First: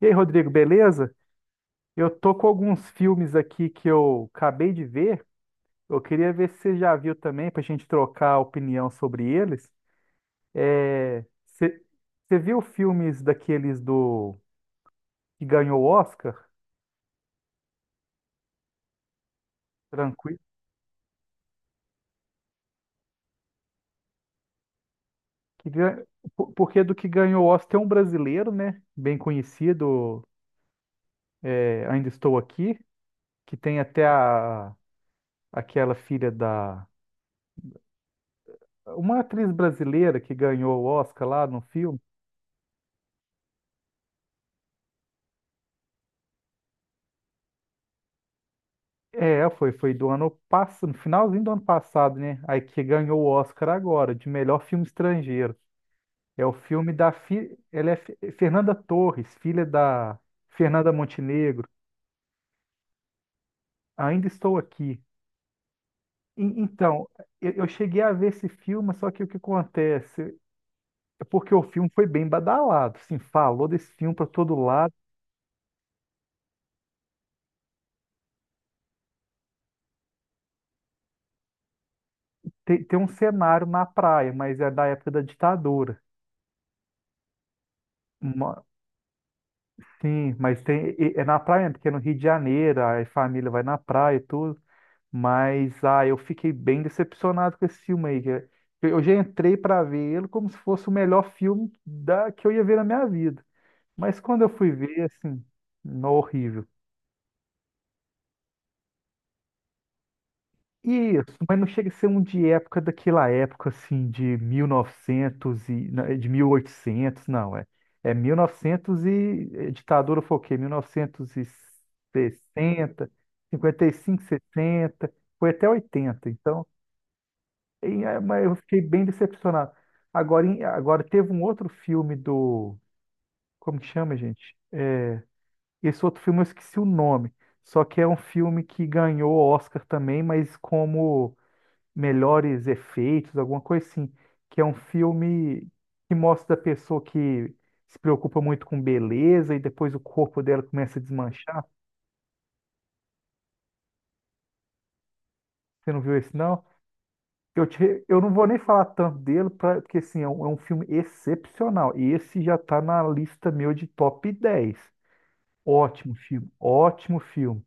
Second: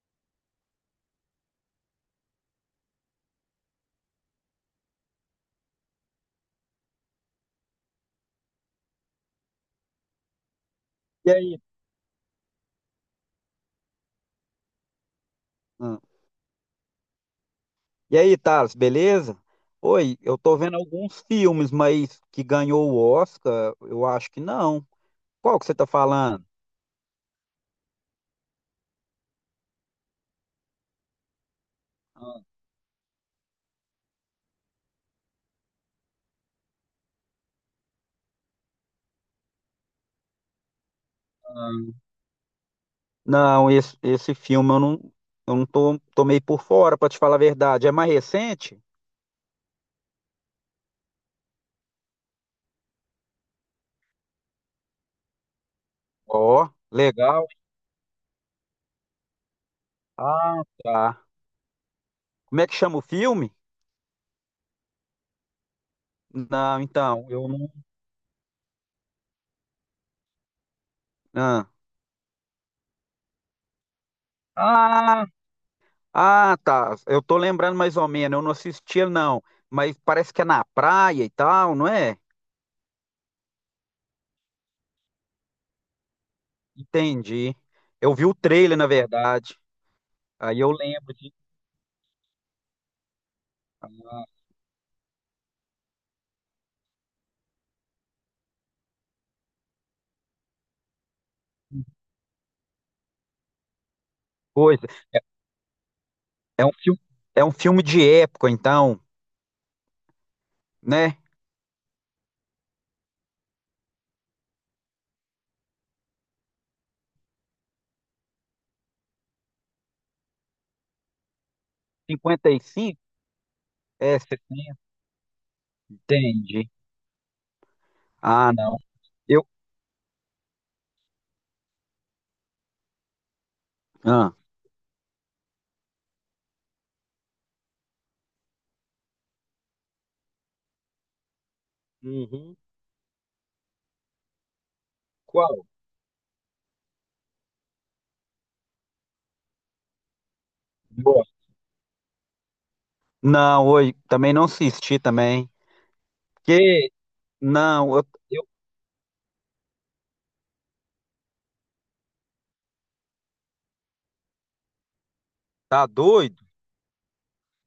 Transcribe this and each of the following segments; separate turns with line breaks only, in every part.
E aí, Rodrigo, beleza? Eu tô com alguns filmes aqui que eu acabei de ver. Eu queria ver se você já viu também, pra gente trocar opinião sobre eles. É,
E aí?
você viu filmes daqueles do que ganhou o
Hum.
Oscar?
E aí, Thales, beleza? Oi, eu
Tranquilo.
tô vendo alguns filmes, mas que ganhou o Oscar, eu acho que não. Qual que
Que
você tá
gan-
falando?
Porque do que ganhou o Oscar tem um brasileiro, né? Bem conhecido, é, Ainda Estou Aqui, que tem até a aquela filha da. Uma atriz brasileira que ganhou o Oscar lá no filme.
Ah, não, esse filme eu não tô meio por fora, pra te falar a verdade. É mais recente?
É, foi do ano passado, no finalzinho do ano passado, né? Aí que ganhou o Oscar agora, de melhor filme estrangeiro. É o
Ó,
filme da
legal.
ela é Fernanda Torres, filha da
Ah,
Fernanda
tá.
Montenegro.
Como é que chama o filme?
Ainda estou aqui. E-
Não,
então,
então, eu
eu
não.
cheguei a ver esse filme, só que o que acontece? É porque o
Ah,
filme foi bem badalado, assim, falou desse filme para todo lado.
ah, ah, tá. Eu tô lembrando mais ou menos, eu não assisti, não. Mas parece que é na praia e tal, não é?
Tem um cenário na praia, mas é da época da ditadura.
Entendi. Eu vi o trailer, na verdade.
Sim,
Aí
mas
eu lembro
é
de
na praia, né, porque é no Rio de Janeiro, aí a família vai na praia e tudo. Mas eu fiquei bem decepcionado com esse filme aí, eu já entrei para ver ele como se fosse o melhor filme da, que eu ia ver na minha vida. Mas quando eu fui
coisa.
ver, assim, no
É
horrível.
um filme, é um filme de época, então, né?
Isso, mas não chega a ser um de época daquela época assim de 1900 e novecentos de 1800 não, é. É 1900 e novecentos e ditadura foi o quê? mil novecentos e
Cinquenta e cinco.
sessenta cinquenta e
É,
cinco,
60.
sessenta, foi até oitenta. Então,
Entendi.
e, mas
Ah,
eu
não.
fiquei bem
Eu.
decepcionado. Agora, agora teve um outro filme do, como que chama,
Ah.
gente? Esse outro filme eu esqueci o nome. Só que é um filme que ganhou Oscar também, mas como
Uhum.
melhores efeitos, alguma coisa assim, que é um
Qual?
filme que mostra a pessoa que se preocupa muito com beleza e depois o corpo dela começa a
Boa.
desmanchar.
Não, hoje também não assisti também.
Você não viu esse, não?
Que
Eu,
não,
te- eu não vou
eu-
nem falar tanto dele, porque assim, é um, filme excepcional. E esse já está na lista meu de top 10.
tá
Ótimo
doido?
filme, ótimo filme.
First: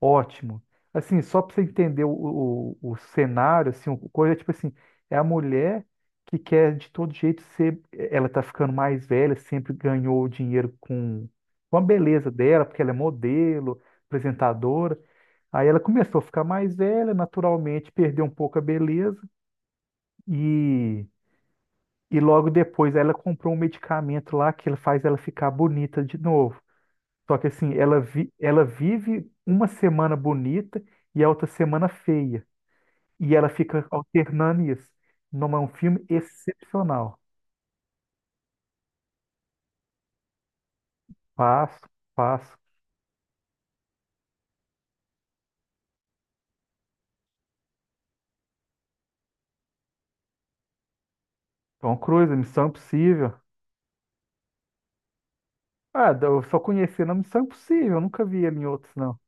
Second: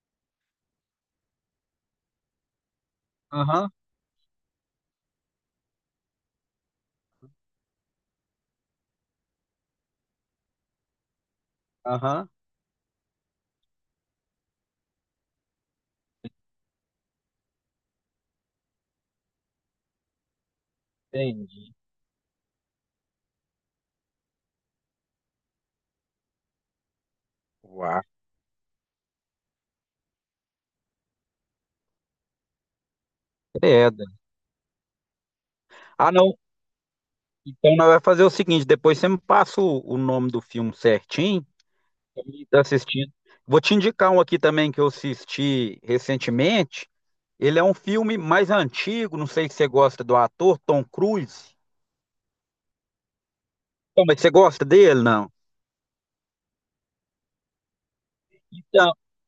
Ótimo. Assim, só para você entender o cenário,
Aham,
assim, o coisa é tipo assim, é a mulher que quer de todo jeito ser, ela tá ficando mais velha, sempre ganhou o dinheiro com, a
aham,
beleza dela, porque ela é modelo, apresentadora. Aí ela começou a ficar mais velha, naturalmente perdeu um pouco a beleza e,
entendi.
e logo depois ela comprou um medicamento lá que ele faz ela ficar bonita de novo. Só que assim, ela,
Uau.
vi- ela vive uma semana bonita e a outra semana feia. E ela fica
Credo.
alternando isso. Não é um filme
Ah, não.
excepcional.
Então nós vamos fazer o seguinte, depois você me passa o nome do filme certinho.
Passo,
E
passo.
tá assistindo. Vou te indicar um aqui também que eu assisti recentemente. Ele é um filme mais antigo, não sei se você gosta do ator Tom Cruise.
Tom Cruise, Missão Impossível.
Então, mas você gosta dele, não?
Ah, eu só conheci na Missão Impossível, eu nunca vi ele em
Então,
outros, não.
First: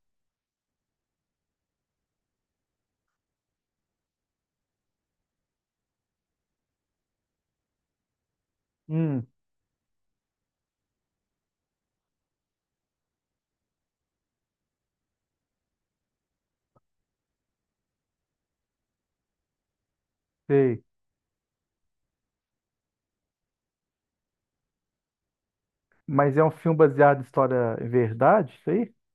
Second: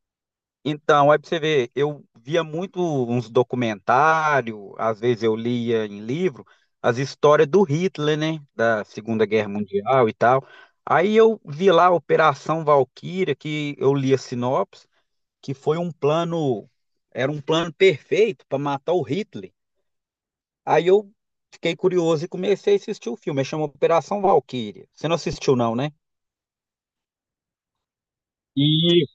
então, aí pra você ver, eu via muito uns documentários, às vezes eu lia em livro, as histórias do Hitler, né? Da Segunda
Hum,
Guerra Mundial e tal. Aí eu vi lá a Operação Valquíria, que eu li a sinopse, que foi um plano, era um plano perfeito para matar o Hitler.
sei.
Aí eu fiquei curioso e comecei a assistir o filme. Ele chama Operação Valkyria. Você não assistiu, não, né?
Mas é um filme baseado em história em verdade, isso aí?
E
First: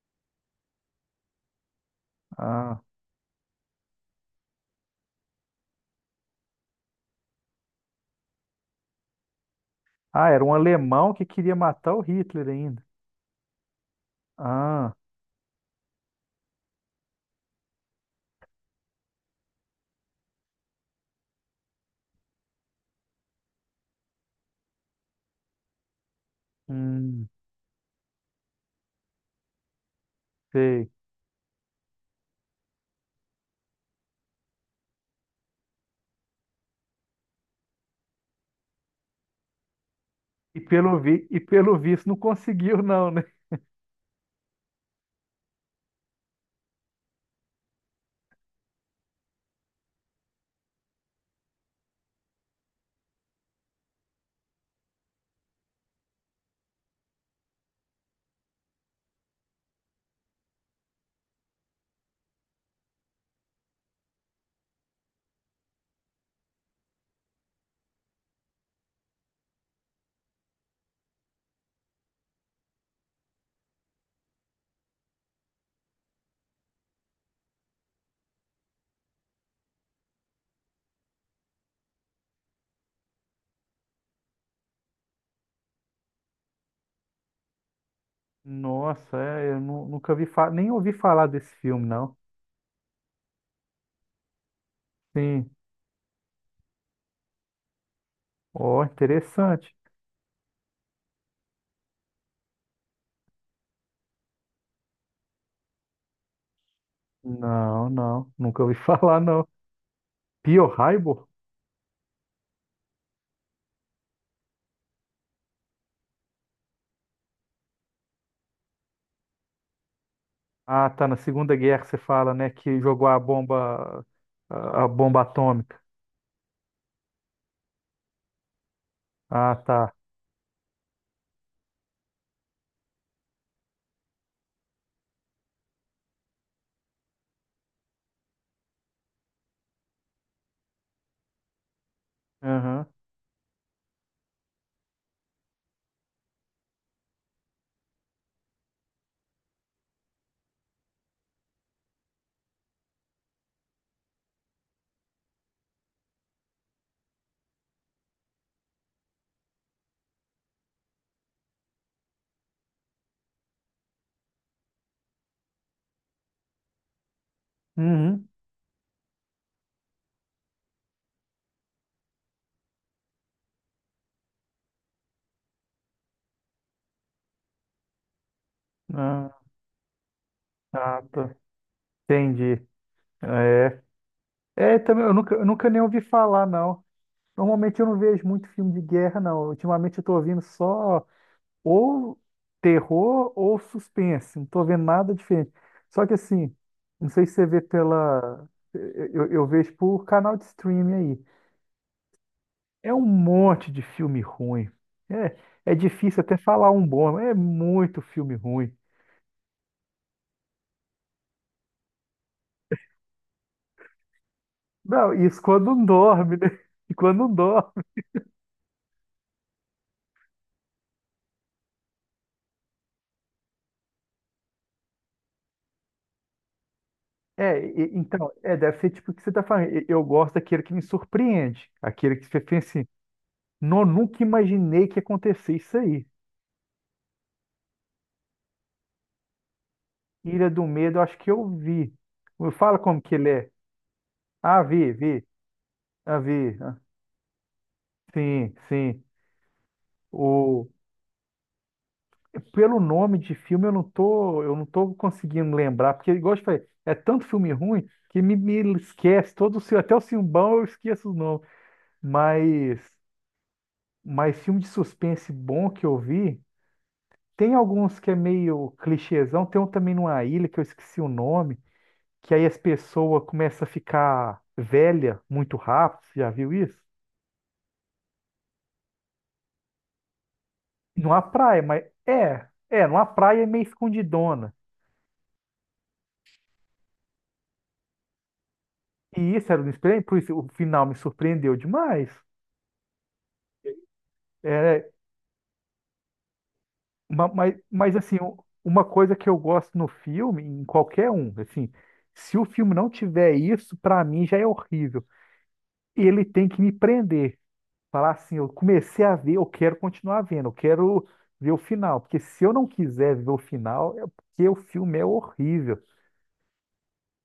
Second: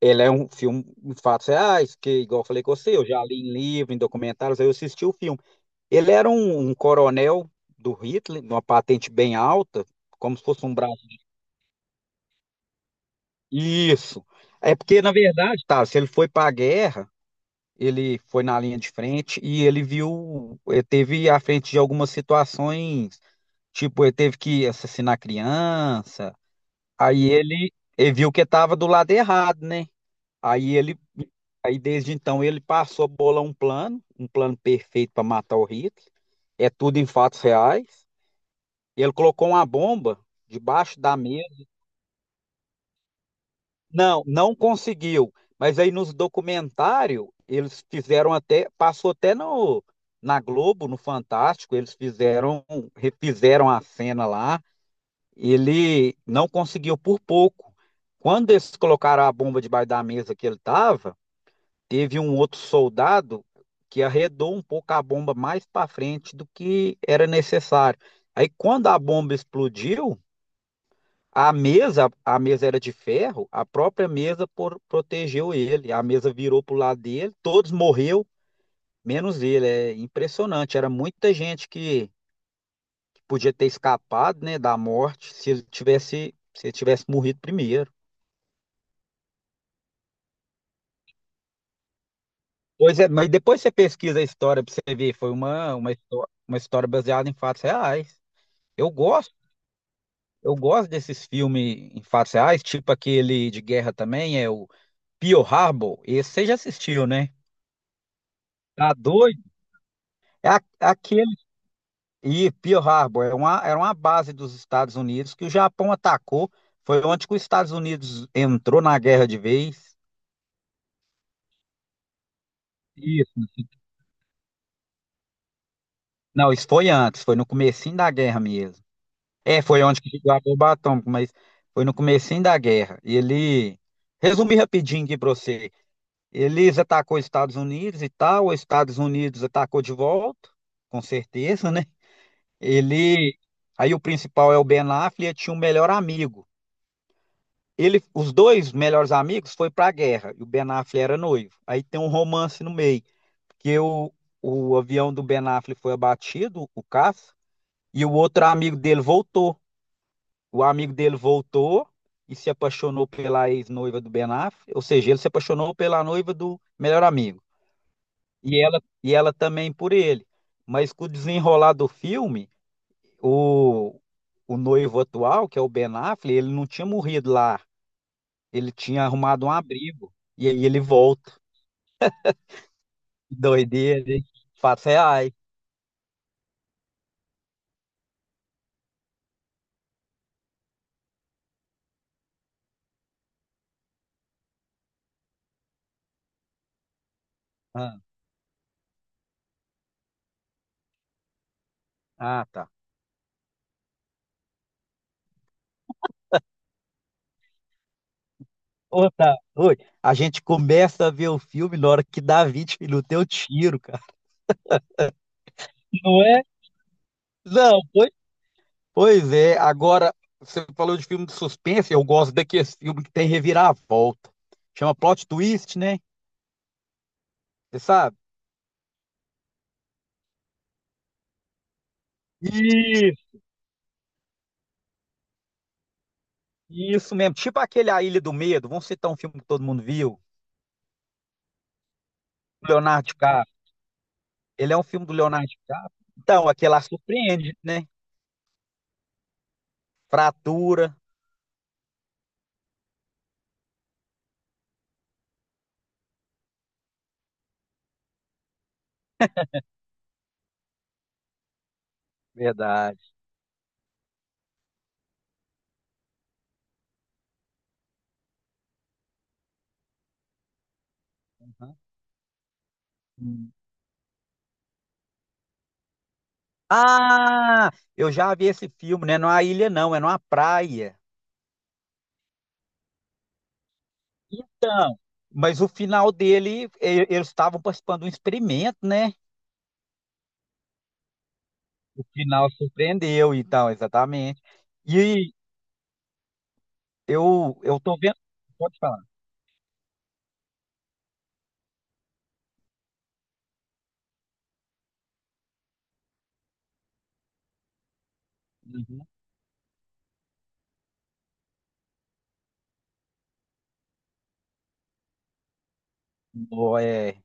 ele é um filme de fatos reais, que, igual eu falei com
Ah.
você, eu já li em livro, em documentários, aí eu assisti o filme. Ele era um coronel do Hitler, uma patente bem alta,
Ah,
como
era
se
um
fosse um braço.
alemão que queria matar o Hitler ainda.
Isso. É
Ah,
porque, na verdade, tá, se ele foi para a guerra. Ele foi na linha de frente e ele viu, ele teve à frente de algumas situações, tipo, ele teve que assassinar criança,
hum,
aí ele viu que estava do lado errado, né? Aí
sei.
ele, aí desde então ele passou a bolar um plano perfeito para matar o Hitler, é tudo em fatos reais. Ele colocou uma bomba
E
debaixo da mesa.
pelo visto não conseguiu, não, né?
Não, não conseguiu. Mas aí nos documentários, eles fizeram até, passou até no, na Globo, no Fantástico, eles fizeram, refizeram a cena lá. Ele não conseguiu por pouco. Quando eles colocaram a bomba debaixo da mesa que ele estava, teve um outro soldado que arredou um pouco a bomba mais para frente do que era necessário. Aí quando a bomba explodiu, a mesa era de ferro, a própria mesa por- protegeu ele. A mesa virou pro lado dele, todos morreu, menos ele. É impressionante. Era muita gente que podia ter escapado, né, da morte se ele tivesse morrido primeiro.
Nossa, é, eu nunca nem ouvi falar desse filme, não.
Pois é, mas depois você pesquisa a história para você ver, foi
Sim.
uma história baseada em fatos reais.
Ó,
Eu gosto,
interessante.
eu gosto desses filmes em fatos reais, tipo aquele de guerra também, é o Pearl Harbor. Esse você já assistiu, né?
Não, não, nunca ouvi
Tá
falar,
doido?
não.
É a-
Pearl
aquele.
Harbor?
E Pearl Harbor era uma base dos Estados Unidos que o Japão atacou. Foi onde que os Estados Unidos entrou na guerra de vez.
Ah, tá, na Segunda Guerra você fala, né, que jogou a
Isso.
bomba, a, bomba atômica.
Não, isso foi antes, foi no comecinho da guerra mesmo.
Ah,
É, foi
tá.
onde que chegou a bomba atômica, mas foi no comecinho da guerra. E ele. Resumir rapidinho aqui pra você. Eles atacou os Estados Unidos e tal, os Estados Unidos atacou de volta, com certeza, né?
Aham.
Ele. Aí o principal é o Ben Affleck, tinha um melhor amigo. Ele, os dois melhores amigos foi para a guerra e o Ben Affleck era noivo. Aí tem um romance no meio, que o avião do Ben Affleck foi abatido, o caça, e o outro amigo dele voltou. O amigo dele voltou e se apaixonou pela ex-noiva do Ben Affleck, ou seja, ele se apaixonou pela noiva do melhor amigo.
Uhum.
E ela também por ele. Mas com o desenrolar do filme, o, o noivo atual, que é o Ben Affleck, ele não tinha morrido lá. Ele tinha
Ah,
arrumado um abrigo. E aí ele
ah,
volta.
tá. Entendi. É.
Doideira, hein?
É,
Fato
também, eu
reais.
nunca, eu nunca nem ouvi falar, não. Normalmente eu não vejo muito filme de guerra, não. Ultimamente eu tô ouvindo só ou terror ou suspense. Não tô vendo nada diferente. Só que assim, não sei se você vê
Ah,
pela. Eu vejo por canal de streaming aí.
ah, tá.
É um monte de filme ruim. É, é difícil até falar um bom, mas é muito filme ruim.
Ô, tá. Oi. A gente começa a ver o filme na hora que dá 20 minutos, eu tiro, cara.
Não, isso quando não
Não
dorme,
é?
né? E quando não
Não,
dorme.
pois, pois é. Agora, você falou de filme de suspense, eu gosto daqueles filmes que tem reviravolta. Chama plot twist, né?
É,
Você sabe?
então, é, deve ser tipo o que você tá falando. Eu gosto daquele que me surpreende. Aquele que você pensa assim,
Isso,
não, nunca imaginei que ia acontecer isso aí.
isso mesmo. Tipo aquele A Ilha do Medo. Vamos citar um filme que todo mundo viu.
Ilha do Medo, eu acho que eu vi. Fala como
Leonardo
que ele é.
DiCaprio.
Ah,
Ele é um
vi,
filme do
vi.
Leonardo DiCaprio.
Ah,
Então,
vi.
aquele
Ah,
lá surpreende, né?
sim, sim. O...
Fratura.
Pelo nome de filme eu não tô, conseguindo lembrar, porque igual eu te falei, é tanto filme ruim que me esquece todo o filme, até o filme bom eu esqueço os nomes. Mas,
Verdade.
mas filme de suspense bom que eu vi, tem alguns que é meio clichêzão, tem um também numa ilha que eu esqueci o nome,
Uhum.
que aí as pessoas
Hum.
começam a ficar velha muito rápido, você já viu isso?
Ah, eu já vi esse filme, né? Não é uma ilha, não, é numa praia.
Numa praia, mas numa praia é meio escondidona.
Então, mas o final dele, e- eles estavam participando de um experimento, né?
E isso era um espelho, por isso o final me surpreendeu
O
demais.
final surpreendeu, então, exatamente.
É,
E
ma- mas,
eu
mas
tô vendo.
assim,
Pode
uma
falar.
coisa que eu gosto no filme, em qualquer um, assim, se o filme não tiver isso, pra mim já é horrível. Ele tem que me prender. Falar assim, eu comecei
Uhum.
a ver, eu quero continuar vendo, eu quero ver o final. Porque se eu não quiser ver o final, é porque o filme é horrível.
Ó, é.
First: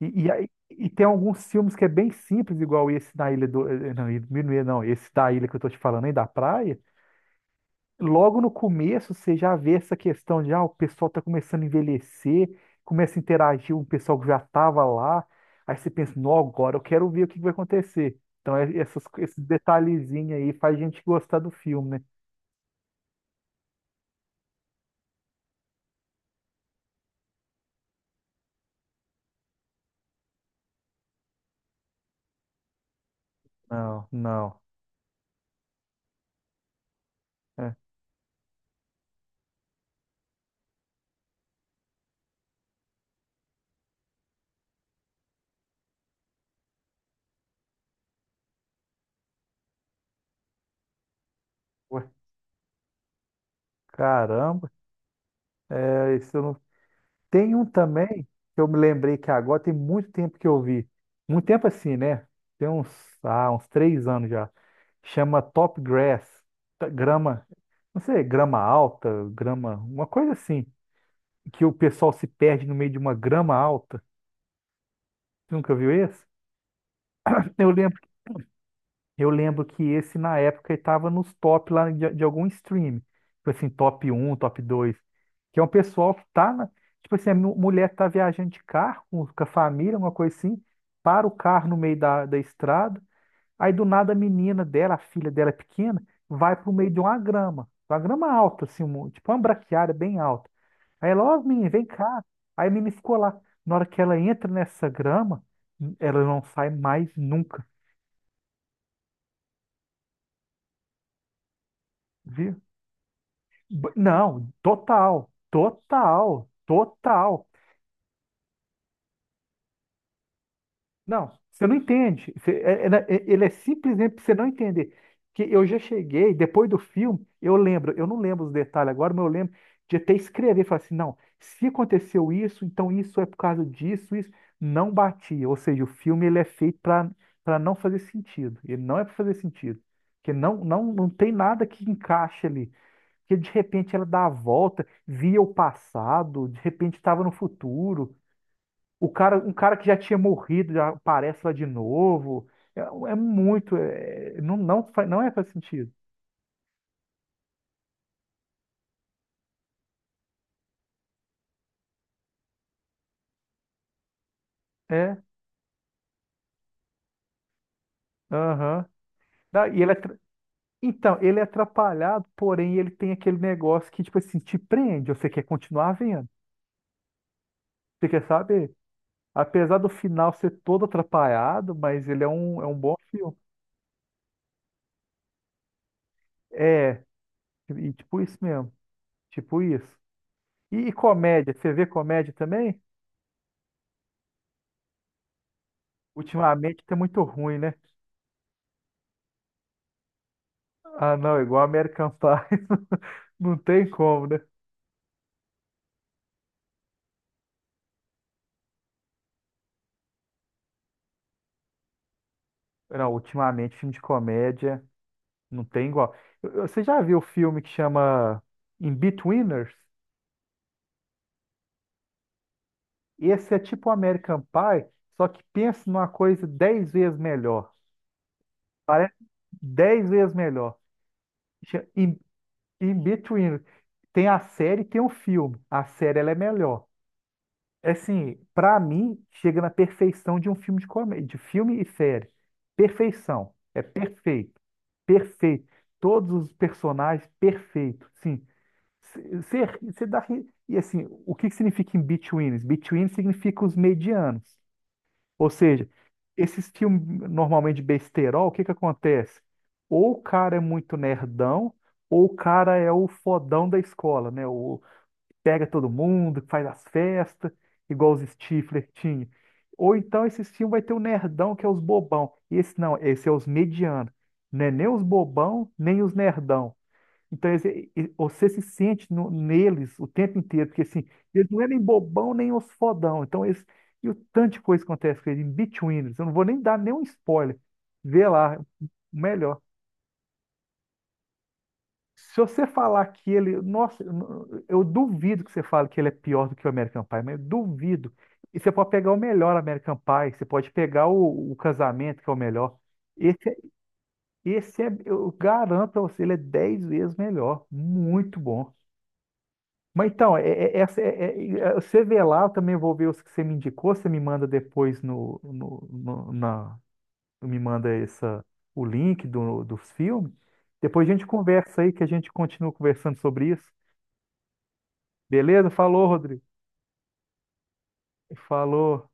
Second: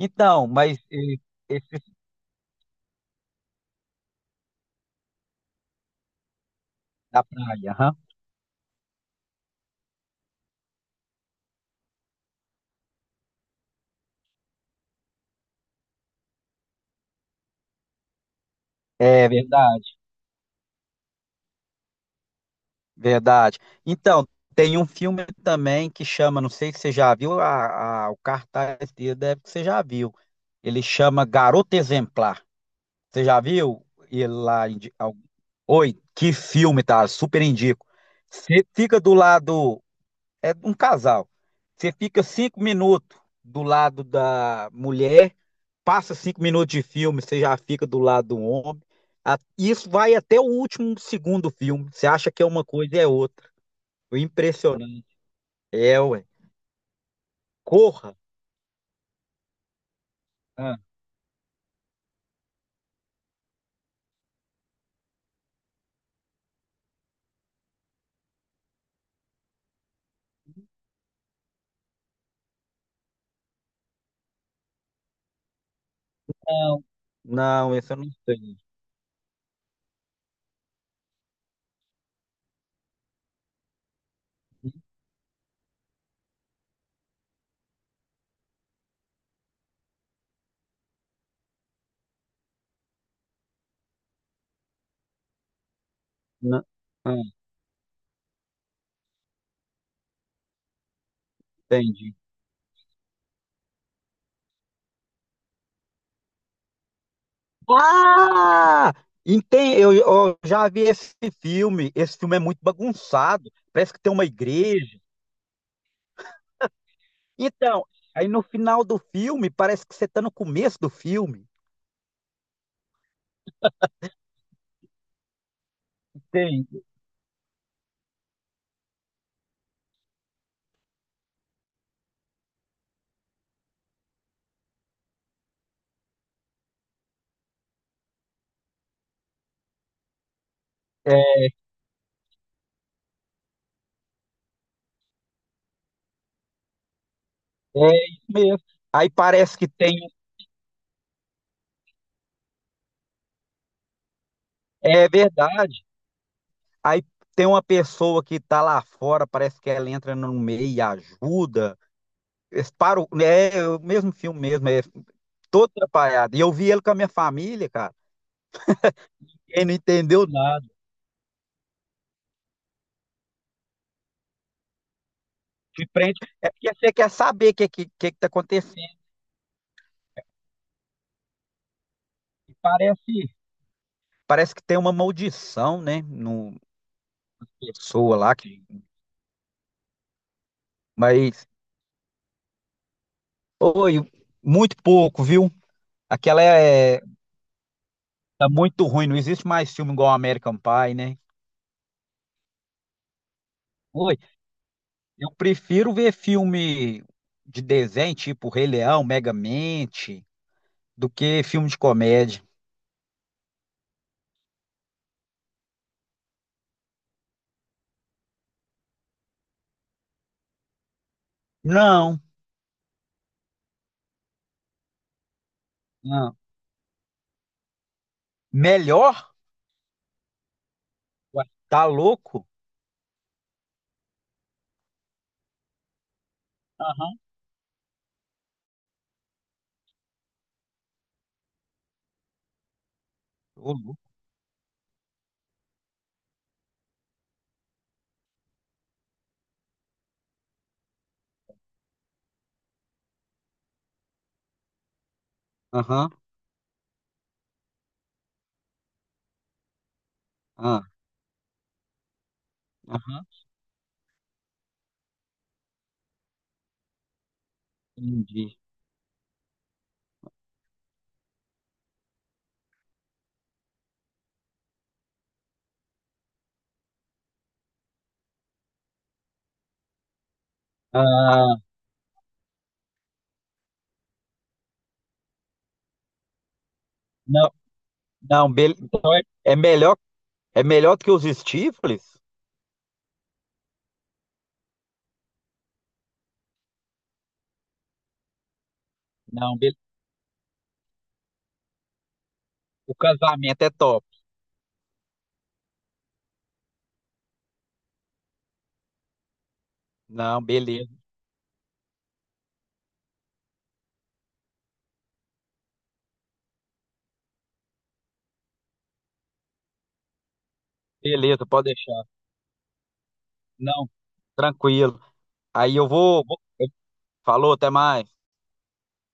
E, e, aí-
mas
e tem
e-
alguns filmes
esse
que é bem simples, igual esse da Ilha do. Não, Ilha do Minuê, não, esse da ilha que eu tô te falando aí, da praia.
da praia, aham.
Logo no começo você já vê essa questão de o pessoal tá começando a envelhecer, começa a interagir com o pessoal que já tava lá. Aí você pensa, não, agora eu quero ver o que que vai acontecer. Então,
É
esses
verdade.
detalhezinhos aí faz a gente gostar do filme, né?
Verdade. Então, tem um filme também que chama, não sei se você já viu, a- o cartaz dele deve que você já viu. Ele chama Garota Exemplar. Você já viu?
Não,
Ele
não.
lá em di- al- oi, que filme, tá? Super
É.
indico. Você fica do lado. É um casal. Você fica cinco minutos do lado da mulher, passa cinco minutos de filme, você já fica do lado do homem. A- Isso vai até o último segundo do filme.
Ué,
Você acha que é uma coisa e é outra. O
caramba,
impressionante é,
é,
ué.
isso eu não. Tem um
Corra?
também, que eu me lembrei que agora tem muito tempo que eu
Ah,
vi. Muito tempo assim, né? Tem uns 3 anos já. Chama Top Grass. Grama, não sei, grama alta, grama, uma coisa assim. Que o pessoal se perde no meio de uma grama alta. Você nunca viu esse?
não.
Eu
Não, esse eu
lembro
não sei.
Eu lembro que esse, na época, estava nos top lá de algum stream. Tipo assim, top um, top dois. Que é um pessoal que tá na. Tipo assim, a mulher tá viajando de carro com a família, uma coisa assim, para o carro no meio da estrada. Aí do nada a menina dela, a filha dela é pequena, vai
Não,
pro meio de
ah,
uma grama. Uma grama alta, assim, tipo uma braquiária bem alta. Aí ela, ó, menina, vem
entendi.
cá. Aí a menina ficou lá. Na hora que ela entra nessa grama, ela não sai mais nunca.
Ah! Entendi. Eu já vi esse filme. Esse filme é muito
Viu?
bagunçado. Parece que tem uma
Não,
igreja.
total, total, total.
Então, aí no final do filme, parece que você tá no começo do
Não,
filme.
você não entende. Né, ele é simplesmente pra você não entender. Que eu já cheguei,
Tem.
depois do filme, eu lembro, eu não lembro os detalhes agora, mas eu lembro de até escrever, falar assim, não, se aconteceu isso, então isso é por causa disso, isso não batia. Ou seja, o filme ele é feito para não fazer sentido. Ele não é para fazer sentido. Porque não, não, não tem
É
nada que encaixe ali. Que de repente ela dá a volta, via o passado, de repente estava no
é
futuro.
isso mesmo.
O
Aí
cara, um
parece que
cara que
tem.
já tinha morrido já aparece lá de novo. É muito, não, não,
É
não é faz
verdade.
sentido.
Aí tem uma pessoa que tá lá fora, parece que ela entra no meio e ajuda. Eles param, é o mesmo filme mesmo, é
É,
todo atrapalhado. E eu vi ele com a minha família, cara.
aham.
Ele
Não,
não entendeu nada.
Então, ele é atrapalhado, porém ele tem aquele negócio que, tipo assim, te prende, você quer
De
continuar
frente,
vendo,
é porque você quer saber o que, que,
você
que que
quer
tá
saber.
acontecendo.
Apesar do final ser todo atrapalhado, mas ele é
E
um, é um bom
Parece,
filme.
parece que tem uma maldição, né? No
É, e
pessoa
tipo
lá
isso
que,
mesmo, tipo isso. E
mas
comédia, você vê comédia também?
oi, muito pouco, viu? Aquela
Ultimamente tá
é
muito ruim, né?
tá muito ruim, não existe mais filme igual American Pie,
Ah,
né?
não, igual American Pie. Não tem
Oi,
como, né?
eu prefiro ver filme de desenho, tipo Rei Leão, Megamente, do que filme de comédia.
Não, ultimamente filme de comédia não tem igual. Você já viu o filme que chama In Betweeners?
Não,
Esse é tipo American Pie, só que pensa numa
não.
coisa 10 vezes melhor. Parece
Melhor?
10 vezes melhor.
Ué,
Cha-
tá
In,
louco?
In Betweeners. Tem a série e tem o filme. A série ela é melhor.
Aham.
É assim, pra mim, chega na perfeição de um filme de comédia, de filme e série. Perfeição.
Ô,
É
louco.
perfeito. Perfeito. Todos os personagens, perfeito. Sim. Você dá. E assim, o que que significa in betweens? Between significa os medianos. Ou seja,
Aham,
esses filmes normalmente de besterol, o que que acontece? Ou o cara é
ah,
muito nerdão, ou o cara é o
aham,
fodão da escola, né? Pega todo mundo, faz as festas, igual os
entendi.
Stifler tinha. Ou então esse filme vai ter o nerdão, que é os bobão. E esse não, esse é os medianos. Não é nem os bobão, nem os nerdão. Então você se sente neles o tempo inteiro, porque assim, eles não
Ah,
é nem bobão, nem os fodão. Então eles, e o tanto de coisa que acontece com eles, em between, eles. Eu não vou nem dar nenhum
não,
spoiler. Vê
não,
lá, o
então é,
melhor.
é melhor do que os Stifles?
Se você falar que ele. Nossa, eu não- eu duvido que você fale que ele é pior do que o American Pie, mas eu duvido. E você pode pegar o melhor
Não,
American Pie, você pode pegar o, Casamento, que é o melhor.
o
Esse, é-
casamento é top.
esse é, eu garanto pra você, ele é 10 vezes melhor. Muito bom. Mas então,
Não,
é, é-
beleza,
essa é- é- é- você vê lá, eu também vou ver os que você me indicou, você me manda depois no, me manda essa, o link dos filmes. Depois a gente
beleza, pode
conversa aí,
deixar.
que a gente continua conversando sobre isso.
Não, tranquilo.
Beleza?
Aí eu
Falou, Rodrigo.
falou, até mais.
Falou.